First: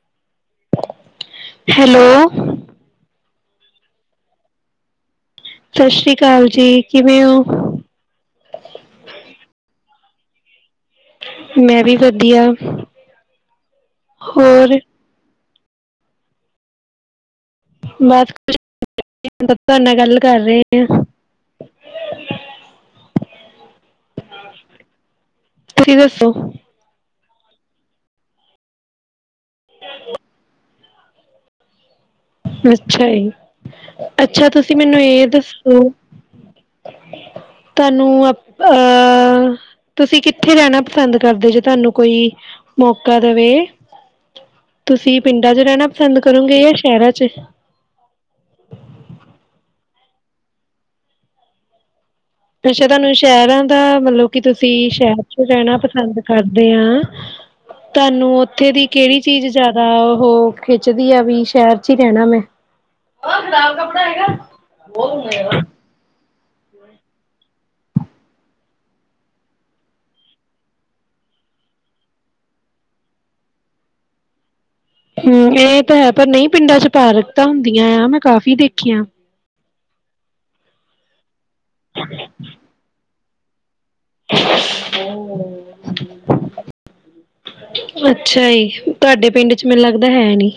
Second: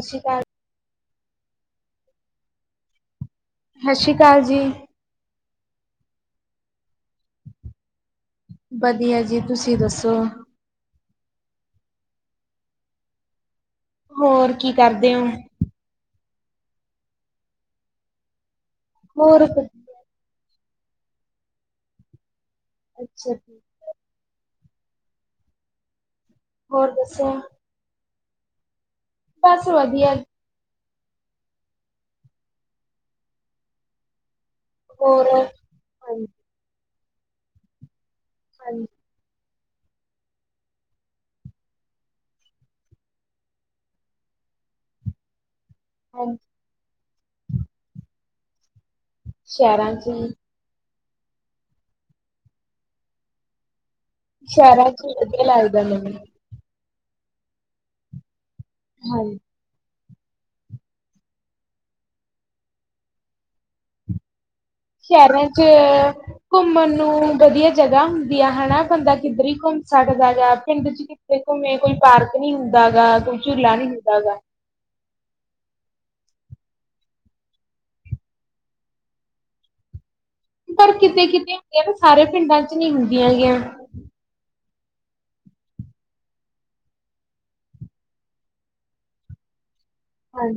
ਸਤਿ ਸ਼੍ਰੀ ਅਕਾਲ। ਹੈਲੋ। ਸਤਿ ਸ੍ਰੀ ਅਕਾਲ ਜੀ। ਸਤਿ ਸ੍ਰੀ ਅਕਾਲ ਜੀ, ਕਿਵੇਂ ਹੋ? ਵਧੀਆ ਜੀ, ਤੁਸੀਂ ਦੱਸੋ? ਮੈਂ ਵੀ ਵਧੀਆ। ਹੋਰ ਕੀ ਕਰਦੇ ਔ? ਬਸ [inaudible] ਹੋਰ ਤੁਹਾਡੇ ਨਾਲ ਗੱਲ। ਟਰ ਰਹੇ ਆ, ਅੱਛਾ ਠੀਕ। ਤੁਸੀਂ ਦੱਸੋ? ਹੋਰ ਦੱਸੋ? ਬਸ ਵਧੀਆ। ਅੱਛਾ ਜੀ, ਅ ਅੱਛਾ ਤੁਸੀਂ ਮੈਨੂੰ ਇਹ ਹੋਰ ਦੱਸੋ, ਹਾਂਜੀ, ਤਾਂ ਨੂੰ ਅ, ਹਾਂਜੀ, ਅਹ ਤੁਸੀਂ ਕਿੱਥੇ ਰਹਿਣਾ ਪਸੰਦ ਕਰਦੇ ਜੇ ਤੁਹਾਨੂੰ ਕੋਈ, ਮੌਕਾ ਦਵੇ ਤੁਸੀਂ ਪਿੰਡ ਪਿੰਡਾਂ 'ਚ ਰਹਿਣਾ ਪਸੰਦ ਹਾਂਜੀ ਕਰੋਗੇ ਜਾਂ ਸ਼ਹਿਰਾਂ 'ਚ? [inaudible] ਸ਼ਹਿਰਾਂ 'ਚ ਅੱਛਾ, ਤੁਹਾਨੂੰ ਸ਼ਹਿਰ ਆ ਤਾਂ ਮਤਲਬ ਕਿ ਤੁਸੀਂ ਸ਼ਹਿਰਾਂ ਸ਼ਹਿਰ 'ਚ ਵਧੀਆ ਰਹਿਣਾ ਲੱਗਦਾ ਮੈਨੂੰ ਪਸੰਦ ਕਰਦੇ ਆਂ? ਤੁਹਾਨੂੰ ੳਥ ਉੱਥੇ ਦੀ ਕਿਹੜੀ ਹਾਂਜੀ। ਚੀਜ਼ ਜਿਆਦਾ ਉਹ? ਉਹ ਖਿੱਚਦੀ ਆ ਵੀ ਸ਼ਹਿਰ 'ਚ ਹੀ ਰਹਿਣਾ ਮੈਂ ਬਹੁਤ ਸ਼ਹਿਰਾਂ ਚ ਘੁੰਮਣ ਨੂੰ ਵਧੀਆ ਜਗ੍ਹਾ ਹੁੰਦੀ ਆ ਹਨਾ, ਬੰਦਾ ਕਿੱਧਰ ਹੀ ਘੁੰਮ ਸਕਦਾ ਗਾ ਪਿੰਡ ਚ ਕਿੱਥੇ ਘੁੰਮੇ ਕੋਈ ਪਾਰਕ ਨਹੀਂ ਹੁੰਦਾ ਗਾ, ਕੋਈ ਝੂਲਾ ਨਹੀਂ ਹੁੰਦਾ ਗਾ। ਹੂ, ਇਹ ਤਾਂ ਹੈ ਪਰ ਨਹੀਂ ਪਿੰਡਾਂ 'ਚ ਪਾਰਕ ਤਾਂ ਹੁੰਦੀਆਂ ਆ, ਮੈਂ ਕਾਫ਼ੀ ਦੇਖੀਆਂ। ਪਰ ਕਿਤੇ-ਕਿਤੇ, ਇਹ ਵੀ ਸਾਰੇ ਪਿੰਡਾਂ 'ਚ ਨੀ ਹੁੰਦੇ। ਗਿਆ [unintelligible] ਅੱਛਾ ਜੀ, ਤੁਹਾਡੇ ਪਿੰਡ 'ਚ ਮੈਨੂੰ ਲੱਗਦਾ ਹੈ ਨੀ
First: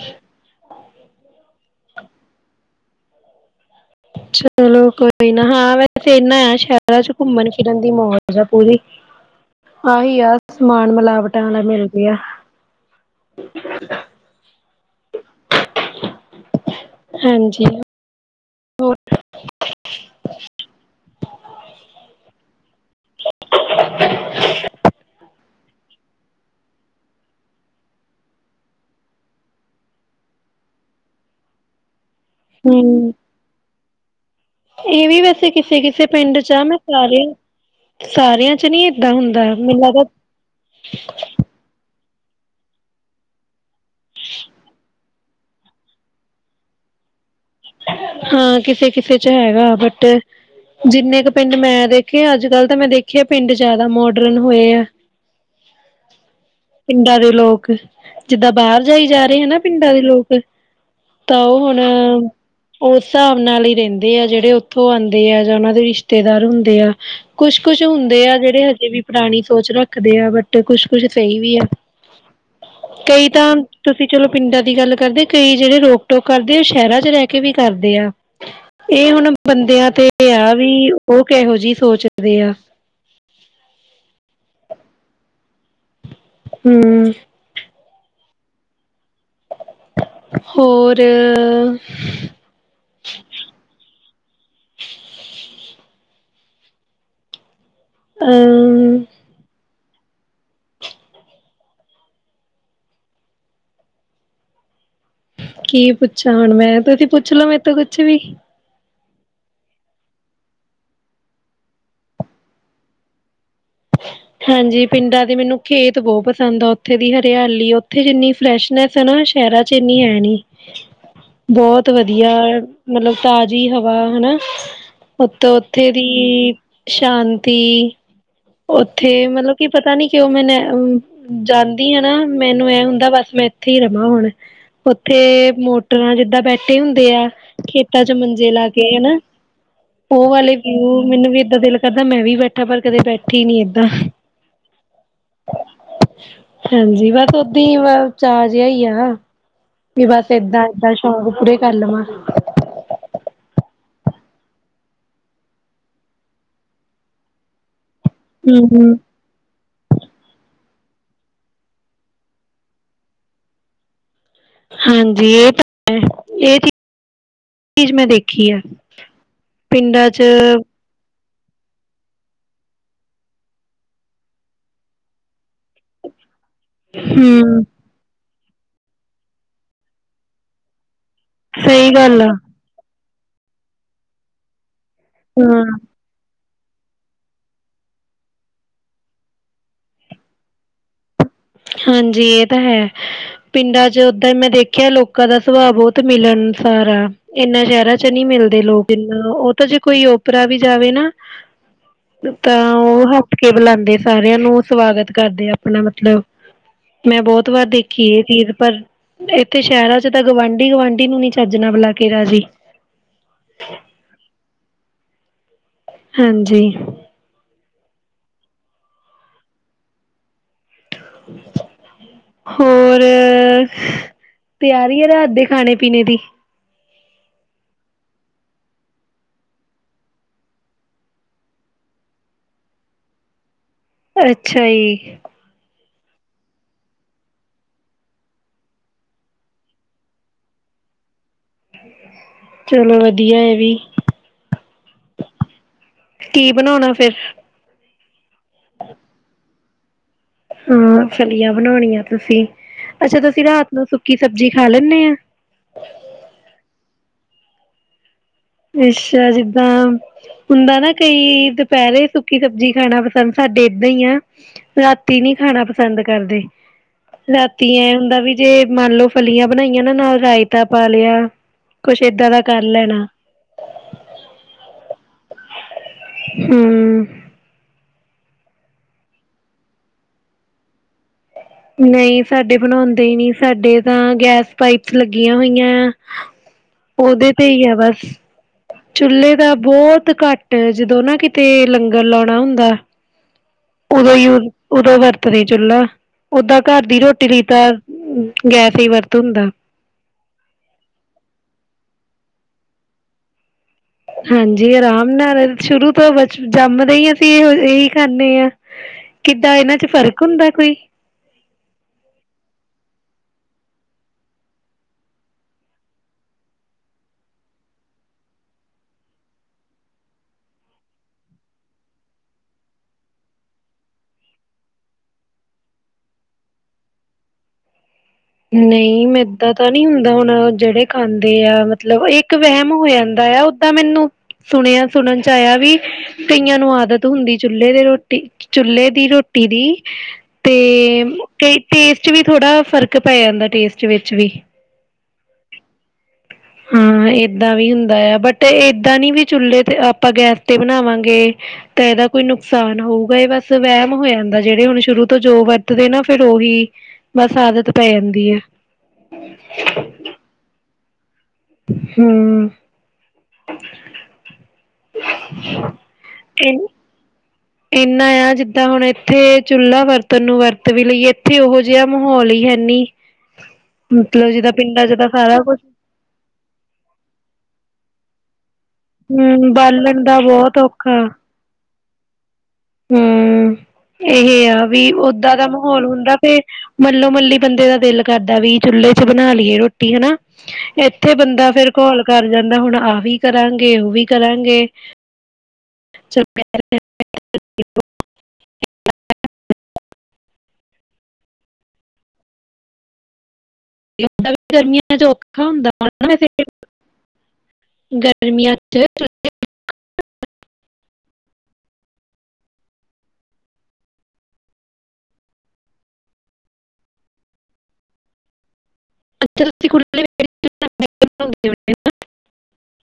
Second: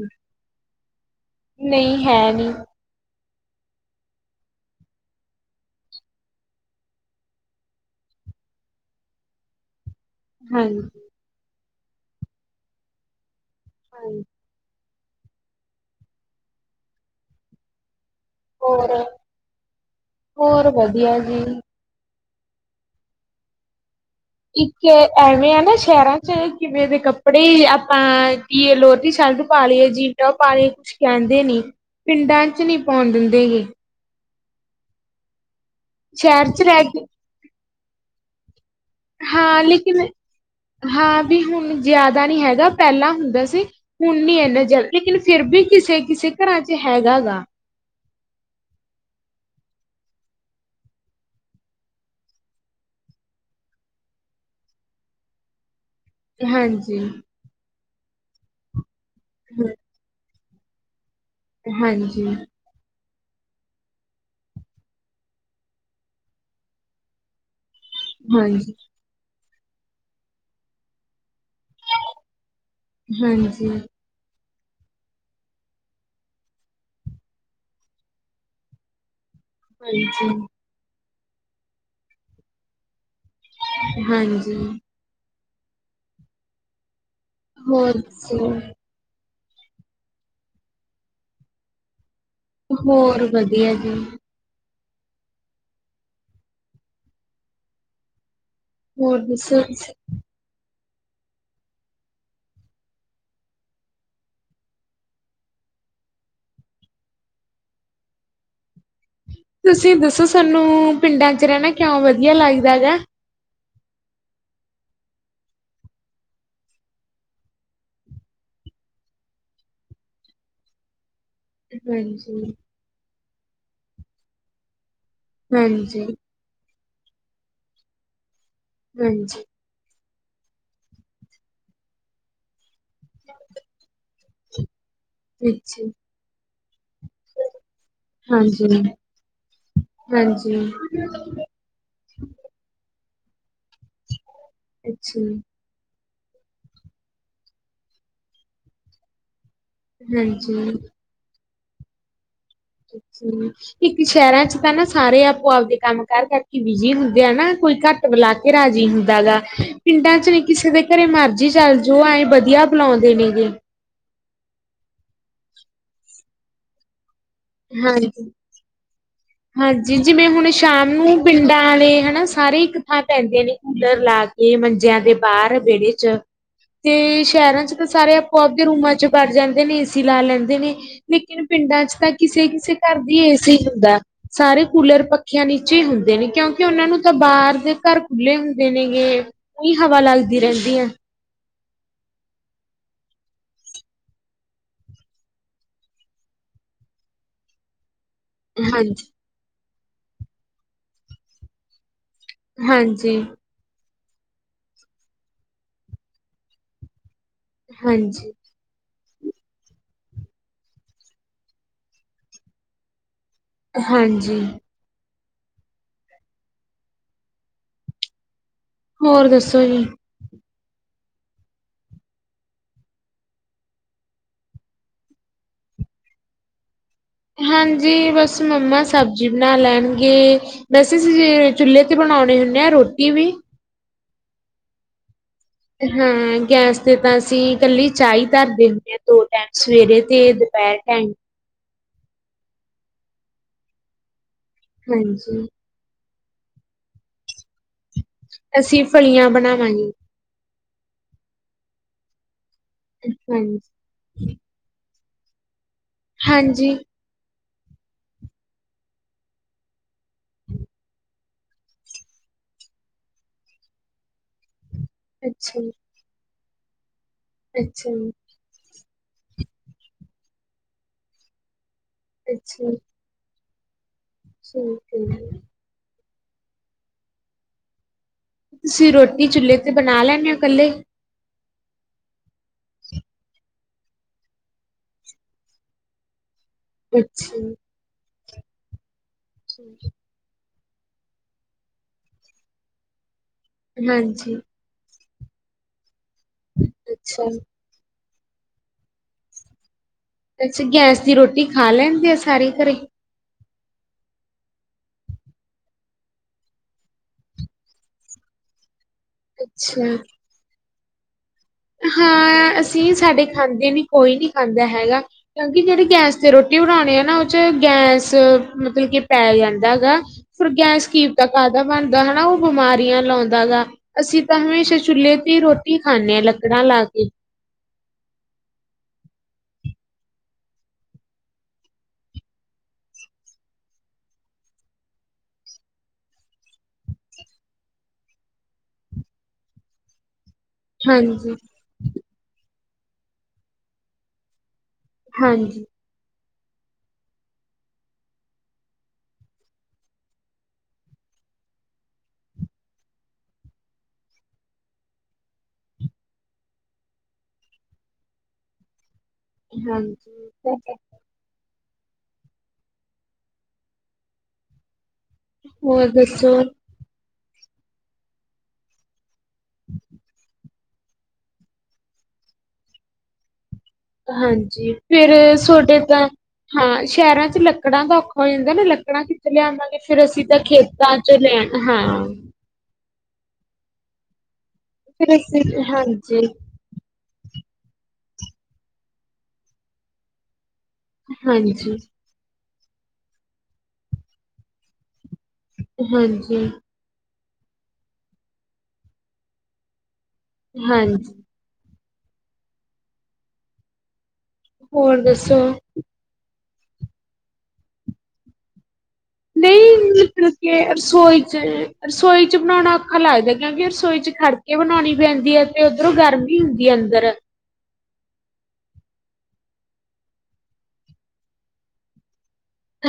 ਨਹੀਂ ਹੈਨੀ ਚਲੋ ਕੋਈ ਨਾ, ਹਾਂ, ਵੈਸੇ ਇਨਾ ਐ ਸ਼ਹਿਰਾਂ 'ਚ ਘੁੰਮਣ-ਫਿਰਨ ਦੀ ਮੌਜ ਆ ਪੂਰੀ। ਆਹੀ ਆ, ਹਾਂਜੀ। ਸਮਾਨ ਮਿਲਾਵਟਾਂ ਨਾਲ ਮਿਲ ਵਧੀਆ ਹਾਂਜੀ। [unintelligible] [inaudible] ਹਾਂਜੀ ਹੋਰ, ਹੋਰ ਵਧੀਆ ਜੀ [inaudible] ਇੱਕ ਐਵੇਂ ਆ ਨਾ ਸ਼ਹਿਰਾਂ 'ਚ ਕਿਵੇਂ ਦੇ ਕੱਪੜੇ, ਆਪਾਂ ਕੀ, ਲੋਅਰ, ਟੀ-ਸ਼ਰਟ ਪਾ ਲਈਏ, ਜੀਨ, ਟੌਪ ਪਾ ਲਈਏ, ਕੁਝ ਕਹਿੰਦੇ ਨੀ? ਪਿੰਡਾਂ 'ਚ ਨੀ ਹਮ ਪਾਉਣ ਦਿੰਦੇ ਗੇ ਇਹ ਵੀ ਵੈਸੇ ਕਿਸੇ ਕਿਸੇ ਪਿੰਡ ਸ਼ਹਿਰ 'ਚ ਆ ਮੈਂ ਰਹਿ ਕੇ ਸਾਰੇ ਸਾਰਿਆਂ ਚ ਨਹੀਂ ਏਦਾਂ ਹੁੰਦਾ ਹਾਂ ਮੇਲਾ ਤਾਂ ਲੇਕਿਨ ਨਹੀਂ ਹੈਗਾ ਪਹਿਲਾਂ ਹੁੰਦਾ ਸੀ ਹੁਣ ਨੀ ਇੰਨਾ ਜਲ ਲੇਕਿਨ ਫਿਰ ਵੀ ਕਿਸੇ ਕਿਸੇ ਘਰਾਂ ਚ ਹੈਗਾ ਗਾ ਹਾਂ ਕਿਸੇ ਕਿਸੇ ਚ ਹੈਗਾ ਬਟ ਜਿੰਨੇ ਕੁ ਪਿੰਡ ਮੈਂ ਦੇਖੇ ਅੱਜ ਕੱਲ ਤਾਂ ਮੈਂ ਦੇਖਿਆ ਪਿੰਡ ਜਿਆਦਾ ਮੋਡਰਨ ਹੋਏ ਆ ਹਾਂਜੀ। ਪਿੰਡਾਂ ਦੇ ਲੋਕ ਜਿੱਦਾਂ ਬਾਹਰ ਜਾਈ ਜਾ ਰਹੇ ਹਨ ਪਿੰਡਾਂ ਦੇ ਲੋਕ ਤਾਂ ਉਹ ਹੁਣ ਹਾਂਜੀ, ਉਸ ਹਿਸਾਬ ਨਾਲ ਹੀ ਰਹਿੰਦੇ ਆ ਜਿਹੜੇ ਉੱਥੋਂ ਆਉਂਦੇ ਆ ਜਾਂ ਉਹਨਾਂ ਦੇ ਰਿਸ਼ਤੇਦਾਰ ਹੁੰਦੇ ਆ ਕੁਛ ਕੁਛ ਹੁੰਦੇ ਆ ਜਿਹੜੇ ਹਾਂਜੀ, ਹਜੇ ਵੀ ਪੁਰਾਣੀ ਸੋਚ ਰੱਖਦੇ ਆ ਬਟ ਕੁਛ ਕੁੱਛ ਕਈ ਵੀ ਹੈ ਕਈ ਤਾਂ ਹਾਂਜੀ, ਤੁਸੀਂ ਚਲੋ ਪਿੰਡਾਂ ਦੀ ਗੱਲ ਕਰਦੇ ਕਈ ਜਿਹੜੇ ਰੋਕ ਟੋਕ ਕਰਦੇ ਉਹ ਸ਼ਹਿਰਾਂ ਚ ਰਹਿ ਕੇ ਵੀ ਕਰਦੇ ਆ ਇਹ ਹੁਣ ਬੰਦਿਆਂ ਤੇ ਇਹ ਹਾਂਜੀ। ਆ ਵੀ ਉਹ ਕਿਹੋ ਜਿਹੀ ਸੋਚਦੇ ਆ ਹਾਂਜੀ ਹਮ ਹੋਰ ਦੱਸੋ ਹੋਰ ਹੋਰ ਵਧੀਆ ਜੀ [inaudible] ਹੋਰ ਦਸੋ ਤੁਸੀਂ ਕੀ ਪੁੱਛਾ ਹੁਣ ਮੈਂ ਤੁਸੀਂ ਪੁੱਛ ਲੋ ਮੇਤੋਂ ਕੁਛ ਵੀ ਤੁਸੀਂ ਦੱਸੋ ਸਾਨੂੰ ਪਿੰਡਾਂ ਚ ਰਹਿਣਾ ਕਿਉਂ ਵਧੀਆ ਲੱਗਦਾ ਹੈ ਹਾਂਜੀ ਪਿੰਡਾਂ ਦੇ ਮੈਨੂੰ ਖੇਤ ਬਹੁਤ ਪਸੰਦ ਆ ਉੱਥੇ ਦੀ ਹਰਿਆਲੀ ਉੱਥੇ ਜਿੰਨੀ ਫਰੈਸ਼ਨੈਸ ਹੈ ਨਾ ਸ਼ਹਿਰਾਂ ਚ ਇੰਨੀ ਹੈ ਨੀ ਬਹੁਤ ਵਧੀਆ ਹਾਂਜੀ। ਮਤਲਬ ਤਾਜ਼ੀ ਹਵਾ ਹਨਾ ਪਤੋ ਉੱਥੇ ਹਾਂਜੀ, ਦੀ ਸ਼ਾਂਤੀ ਉੱਥੇ ਹਾਂਜੀ, ਮਤਲਬ ਕੀ ਪਤਾ ਨੀ ਕਿ ਉਹ ਮੈਨ ਜਾਂਦੀ ਆ ਨਾ ਮੈਨੂੰ ਇਹ ਬਸ ਮੈਂ ਇੱਥੇ ਹੀ ਰਵਾਂ ਹੁਣ ਉੱਥੇ ਅੱਛਾ, ਮੋਟਰਾਂ ਜਿੱਦਾਂ ਬੈਠ ਹੁੰਦੇ ਆ ਖੇਤਾਂ ਚ ਮੰਜੇ ਲਾ ਹਾਂਜੀ। ਕੇ ਹਨਾ ਉਹ ਵਾਲੇ ਹਾਂਜੀ, ਵੀਊ ਮੈਨੂੰ ਵੀ ਏਦਾਂ ਦਿਲ ਕਰਦਾ ਮੈਂ ਵੀ ਬੈਠਾ ਪਰ ਕਦੇ ਬੈਠੇ ਬੈਠੀ ਨੀ ਆ ਅੱਛਾ ਹਾਂਜੀ ਬਸ ਉਦਾਂ ਚਾ ਜਿਹਾ ਹੀ ਆ ਵੀ ਬਸ ਏਦਾਂ- ਹਾਂਜੀ। ਏਦਾਂ ਸ਼ੌਕ ਪੂਰੇ- ਕਰ ਲਾਵਾਂ। ਅੱਛਾ- ਇੱਕ ਸ਼ਹਿਰਾਂ 'ਚ ਤਾਂ ਨਾ ਸਾਰੇ ਆਪੋ ਆਪਦੇ ਕੰਮ ਕਾਰ ਕਰਕੇ ਬਿਜੀ ਹੁੰਦੇ ਆ ਨਾ। ਕੋਈ ਘੱਟ- ਬੁਲਾ ਕੇ ਹਮ ਰਾਜੀ ਹਮ ਹੁੰਦਾ ਗਾ। ਪਿੰਡਾਂ 'ਚ ਵੁ ਕਿਸੇ ਦੇ ਘਰੇ ਮਰਜ਼ੀ ਚੱਲ ਜਾਓ ਆਏਂ ਵਧੀਆ ਬਲਾਉਂਦੇ ਦੇ ਨੇਗੇ। ਹਾਂਜੀ ਇਹ ਤਾਂ ਹੈ। ਇਹ ਕੀ- ਹਾਂਜੀ -ਹਾਂਜੀ ਪਿੰਡਾਂ ਚ ਜਿਵੇਂ ਹੁਣ ਸ਼ਾਮ ਨੂੰ- ਪਿੰਡਾਂ ਅਲੇ ਹਨਾ ਸਾਰੇ ਈ ਇੱਕ ਥਾਂ ਪੈਂਦੇ ਨੇ। ਕੁੱਲਰ ਲਾ ਕੇ ਮੰਜਿਆਂ ਦੇ ਬਾਹਰ ਵਿਹੜੇ' ਚ। ਤੇ ਹਮ ਸ਼ਹਿਰਾਂ 'ਚ ਤਾਂ ਸਾਰੇ- ਉਹ ਆਪ ਦੇ ਰੂਮਾਂ 'ਚ ਵੜਜਾਂਦੇ ਨੇ ਏਸੀ ਲਾ ਲੈਂਦੇ ਨੇ। ਲੇਕਿਨ ਪਿੰਡਾਂ ਸਹੀ 'ਚ ਤਾਂ- ਗੱਲ ਆ ਘਰ ਦੀ ਏ ਸੀ ਹੀ ਹੁੰਦਾ। ਸਾਰੇ- ਕੁੱਲਰ, ਪੱਖਿਆਂ ਹਾਂ ਨੀਚੇ ਹੁੰਦੇ ਨੇ। ਕਿਉਂਕਿ ਉਨਾਂ ਨੂੰ ਤਾਂ ਬਾਹਰ ਦੇ ਘਰ ਖੁੱਲ੍ਹੇ ਹੁੰਦੇ ਨੇਗੇ। ਕੋਈ ਹਵਾ ਲੱਗਦੀ ਰਹਿੰਦੀ ਐ। ਹਾਂਜੀ -ਇਹ ਤਾਂ ਹੈ ਪਿੰਡਾਂ 'ਚ ਓਦਾਂ ਮੈਂ ਦੇਖਿਆ ਲੋਕਾਂ ਦਾ ਸੁਭਾਅ ਬਹੁਤ ਮਿਲਣਸਾਰ ਆ। ਇਹਨਾਂ ਸ਼ਹਿਰਾਂ ਚ- ਚ ਨਹੀਂ ਮਿਲਦੇ ਲੋਕ ਹਾਂਜੀ ਇਨਾ। ਕਦੇ ਕੋਈ ਓਪਰਾ ਵੀ ਜਾਵੇ ਨਾ- ਤਾਂ ਉਹ ਹਾਂਜੀ ਹੱਸ ਕੇ ਬੁਲਾਂਦੇ। ਸਾਰਿਆਂ ਨੂੰ ਸਵਾਗਤ ਕਰਦੇ ਆਪਣਾ ਮਤਲਬ- ਮੈਂ ਬਹੁਤ ਵਾਰ ਦੇਖੀ ਹਾਂਜੀ ਇਹ ਚੀਜ਼ ਪਰ- ਇੱਥੇ ਸ਼ਹਿਰਾਂ 'ਚ ਤਾਂ ਗਵਾਂਢੀ ਗਵਾਂਢੀ ਨੂੰ ਨੀ ਚੱਜਣਾ ਬਲਾ ਕੇ ਰਾਜੀ। ਹਾਂਜੀ ਹਾਂਜੀ ਹੋਰ ਦੱਸੋ ਜੀ ਹੋਰ- ਤਿਆਰੀ ਐ ਰਾਤ ਦੇ ਖਾਣੇ ਪੀਣੇ ਦੀ। ਹਾਂਜੀ ਬਸ ਮੰਮਾ ਸਬਜ਼ੀ ਬਣਾ ਲੈਣਗੇ। ਵੈਸੇ ਅਸੀ ਜੇ ਚੁੱਲੇ ਤੇ ਬਣਾਉਣੇ ਹੁੰਨੇ ਆ ਰੋਟੀ ਵੀ। ਅੱਛਾ ਈ। ਹਾਂ ਗੈਸ ਤੇ ਤਾਂ ਅਸੀਂ ਇਕੱਲੀ ਚਾ ਈ ਧਰਦੇ ਹੁੰਦੇ ਆਂ ਦੋ ਟੈਮ ਸਵੇਰੇ ਤੇ ਦੁਪਹਿਰ ਟੈਮ। ਚਲੋ ਵਧੀਆ ਏ ਵੀ। ਹਾਂਜੀ ਕੀ ਬਣਾਉਣਾ ਫੇਰ। ਅਸੀਂ ਫਲੀਆਂ ਬਣਾਵਾਂਗੇ। ਹਾਂ -ਫਲੀਆਂ ਬਣਾਉਣੀਆਂ ਤੁਸੀਂ। ਅੱਛਾ ਤੁਸੀ ਹਾਂਜੀ ਰਾਤ ਨੂੰ ਸੁੱਕੀ ਸਬਜ਼ੀ ਖਾ ਲੈਂਨੇ ਆਂ। ਹਾਂਜੀ ਅੱਛਾ ਜਿੱਦਾਂ ਹੁੰਦਾ ਨਾ ਕਈ- ਦੁਪਇਰੇ ਸੁੱਕੀ ਸਬਜੀ ਖਾਣਾ ਪਸੰਦ ਸਾਡੇ ਏਦਾਂ ਈ ਆ। ਰਾਤੀ ਨੀ ਅੱਛਾ ਖਾਣਾ ਜੀ ਪਸੰਦ ਕਰਦੇ ਰਾਤੀ ਅੱਛਾ ਐਏ ਜੀ ਹੁੰਦਾ ਵੀ ਜੇ ਮੰਨ ਲੋਓ ਫਲੀਆਂ ਬਣਾਈਆਂ ਨਾ ਨਾਲ ਰਾਇਤਾ ਪਾ ਲਿਆ ਕੁਛ ਏਦਾਂ ਦਾ ਕਰ ਅੱਛਾ ਜੀ ਲੈਣਾ [inaudible] ਹਮ ਤੁਸੀਂ ਰੋਟੀ ਚੁੱਲ੍ਹੇ ਤੇ ਬਣਾ ਲੈਂਦੇ ਹੋ ਇਕੱਲੇ ਨਹੀਂ ਸਾਡੇ ਬਣਾਉਂਦੇ ਹੀ ਨਹੀਂੀ ਸਾਡੇ ਤਾਂ ਗੈਸ ਪਾਈਪ ਲੱਗੀਆਂ ਹੋਈਆਂ ਆ ਉਹਦੇ ਅੱਛਾ ਤੇ ਹੀ ਆ ਬਸ ਚੁੱਲੇ ਦਾ ਜੀ ਬਹੁਤ ਘੱਟ ਜਦੋਂ ਨਾ ਕਿਤੇ ਲੰਗਰ ਲਾਉਣਾ ਹੁੰਦਾ ਹਾਂਜੀ ਉਦੋਯੂਰ ਉਦੋਗਰ ਤ ਨਹੀਂ ਚੁੱਲ ਓਦਾਂ ਘਰ ਦੀ ਰੋਟੀ ਅੱਛਾ ਜੀ। ਲਈ ਤ ਗੈਸ ਹੀ ਵਰਤ ਹੁੰਦਾ ਅੱਸੀਂ ਗੈਸ ਦੀ ਰੋਟੀ ਖਾ ਲੈਣਦੇ ਆ ਸਾਰੇ ਘਰੇ ਹਾਂਜੀ ਆਰਾਮ ਨਾਲ ਸ਼ੁਰੂ ਤੋਂ ਬ ਜੰਮਦੇ ਹੀ ਅਸੀਂ ਇਹ ਇਹੀ ਖਾਂਦੇੇ ਹਾਂ ਕਿੱਦਾਂ ਇਹਨਾਂ ਚ ਅੱਛਾ ਫ਼ਰਕ ਹੁੰਦਾ ਕੋਈ ਹਾਂ ਅਸੀਂ ਸਾਡੇ ਖਾਂਦੇ ਨੀ ਕੋਈ ਨੀ ਖਾਂਦਾ ਹੈਗਾ ਕਿਉਂਕਿ ਜਿਹੜੀ ਗੈਸ ਤੇ ਰੋਟੀ ਬਣਾਉਣੀ ਆ ਨਾ ਉਹ ਚ ਗੈਸ ਮਤਲਬ ਕੇ ਪੈ ਜਾਂਦਾਗਾ ਫਿਰ ਗੈਸ ਕੀ ਪਤਾ ਕਾਹਦਾ ਬਣਦਾ ਹਨਾ ਉਹ ਬਿਮਾਰੀਆਂ ਲਾਉਂਦਾ ਹੈਗਾ ਅਸੀਂ ਤਾਂ ਹਮੇਸ਼ਾ ਚੁੱਲ੍ਹੇ ਤੇ ਰੋਟੀ ਖਾਣੇ ਹਾਂ ਲੱ ਕੜਾ ਲਾ ਕੇ ਨਹੀਂ ਏਦਾਂ ਤਾਂ ਨਹੀਂ ਹੁੰਦਾ ਹੁਣ ਜਿਹੜੇ ਖਾਂਦੇ ਆ ਮਤਲਬ ਇੱਕ ਵਹਿਮ ਹੋ ਜਾਂਦਾ ਆ ਓਦਾਂ ਮੈਨੂੰ ਸੁਣਿਆ ਸੁਣਨ ਚ ਆਇਆ ਵੀ ਕਈਆਂ ਨੂੰ ਆਦਤ ਹੁੰਦੀ ਚੁੱਲ੍ਹੇ ਦੀ ਰੋਟੀ ਚੁੱਲ੍ਹੇ ਦੀ ਰੋਟੀ ਦੀ ਤੇ ਹਾਂਜੀ, ਕਈ ਟੇਸਟ ਵੀ ਥੋੜ੍ਹਾ ਪੈ ਜਾਂਦਾ ਟੇਸਟ ਵਿੱਚ ਵੀ ਹਾਂਜੀ ਹਾਂ ਏਦਾਂ ਵੀ ਹੁੰਦਾ ਆ ਬਟ ਏਦਾਂ ਨੀ ਵੀ ਚੁੱਲੇ ਤੇ ਆਪਾਂ ਗੈਸ ਤੇ ਬਣਾਵਾਂਗੇ ਤਾਂ ਇਹਦਾ ਕੋਈ ਨੁਕਸਾਨ ਹੋਊਗਾ ਇਹ ਬਸ ਵਹਿਮ ਹੋ ਜਾਂਦਾ ਜਿਹੜੇ ਹੁਣ ਸ਼ੁਰੂ ਤੋਂ ਜੋ ਵਰਤਦੇ ਨਾ ਫਿਰ ਉਹੀ ਬਸ ਆਦਤ ਪੈ ਜਾਂਦੀ ਆ ਹਾਂਜੀ ਤੇ ਹੂੰ ਹੋਰ ਦੱਸੋ ਇੰਨਾ ਆ ਜਿੱਦਾਂ ਹੁਣ ਇਥੇ ਚੁੱਲ੍ਹਾ ਵਰਤਣ ਨੂੰ ਵਰਤ ਵੀ ਲਈਏ ਇੱਥੇ ਉਹੋ ਜਿਹਾ ਮਾਹੌਲ ਹੀ ਹੈਨੀ ਮਤਲਬ ਜਿੱਦਾਂ ਹਾਂਜੀ ਪਿੰਡਾਂ ਚ ਤਾਂ ਫਿਰ ਸਾਰਾ ਕੁਛ ਤੁਹਾਡੇ ਤਾਂ ਹਾਂ ਸ਼ਹਿਰਾਂ ਚ ਲੱਕੜਾਂ ਦਾ ਔਖਾ ਹੋ ਜਾਂਦਾ ਨਾ ਲੱ ਚੱਕਣਾ ਕਿਤੇ ਹੂੰ ਲਿਆਵਾਂਗੇ ਬਾਲਣ ਫੇਰ ਦਾ ਅਸੀਂ ਤਾਂ ਬਹੁਤ ਖੇਤਾਂ ਔਖਾ ਚ ਲੈਣਾ ਹਾਂ ਹੂੰ ਇਹ ਆ ਵੀ ਫਿਰ ਓਦਾਂ ਦਾ ਅਸੀਂ ਮਾਹੌਲ ਹੁੰਦਾ ਹਾਂਜੀ ਫੇ ਮੱਲੋ-ਮੱਲੀ ਬੰਦੇ ਦਾ ਦਿਲ ਕਰਦਾ ਵੀ ਚੁੱਲ੍ਹੇ ਚ ਬਣਾ ਲਈਏ ਰੋਟੀ ਹਨਾ। ਇੱਥੇ ਬੰਦਾ ਫੇਰ ਹਾਂਜੀ, ਘੋਲ ਕਰ ਜਾ ਮੈਂ ਹੁਣ ਆ ਵੀ ਕਰਾਂ ਉਹ ਵੀ ਕਰਾਂਗੇ। ਚਲੋ ਹਾਂਜੀ। [inaudible] ਹਾਂਜੀ। [inaudible] ਗਰਮੀਆਂ ਹੋਰ ਚ ਦੱਸੋ? ਔਖਾ ਹੁੰਦਾ ਹਨਾ ਫਿਰ ਗਰਮੀਆਂ ਚ ਨਹੀਂ ਮਤਲਬ ਕੇ ਰਸੋਈ ਚ ਰਸੋਈ ਚ ਬਣਾਉਣਾ ਔਖਾ ਲੱਗਦਾ ਕਿਉਂਕਿ ਰਸੋਈ ਚ ਖੜ ਕੇ ਬਣਾਉਣੀ ਪੈਂਦੀ ਹੈ ਤੇ ਉੱਧਰੋਂ ਗਰਮੀ ਹੁੰਦੀ ਹੈ ਅੰਦਰ। ਅੱਛਾ [inaudible]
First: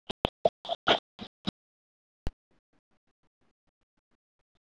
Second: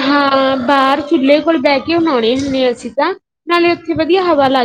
ਹਾਂ ਬਾਹਰ ਚੁੱਲੇ ਕੋਲ ਬੈ ਹੋਣੇ ਅਸੀਂ ਤਾਂ ਨਾਲੇ ਇੱਥੇ ਵਧੀਆ ਹਵਾ ਲਾ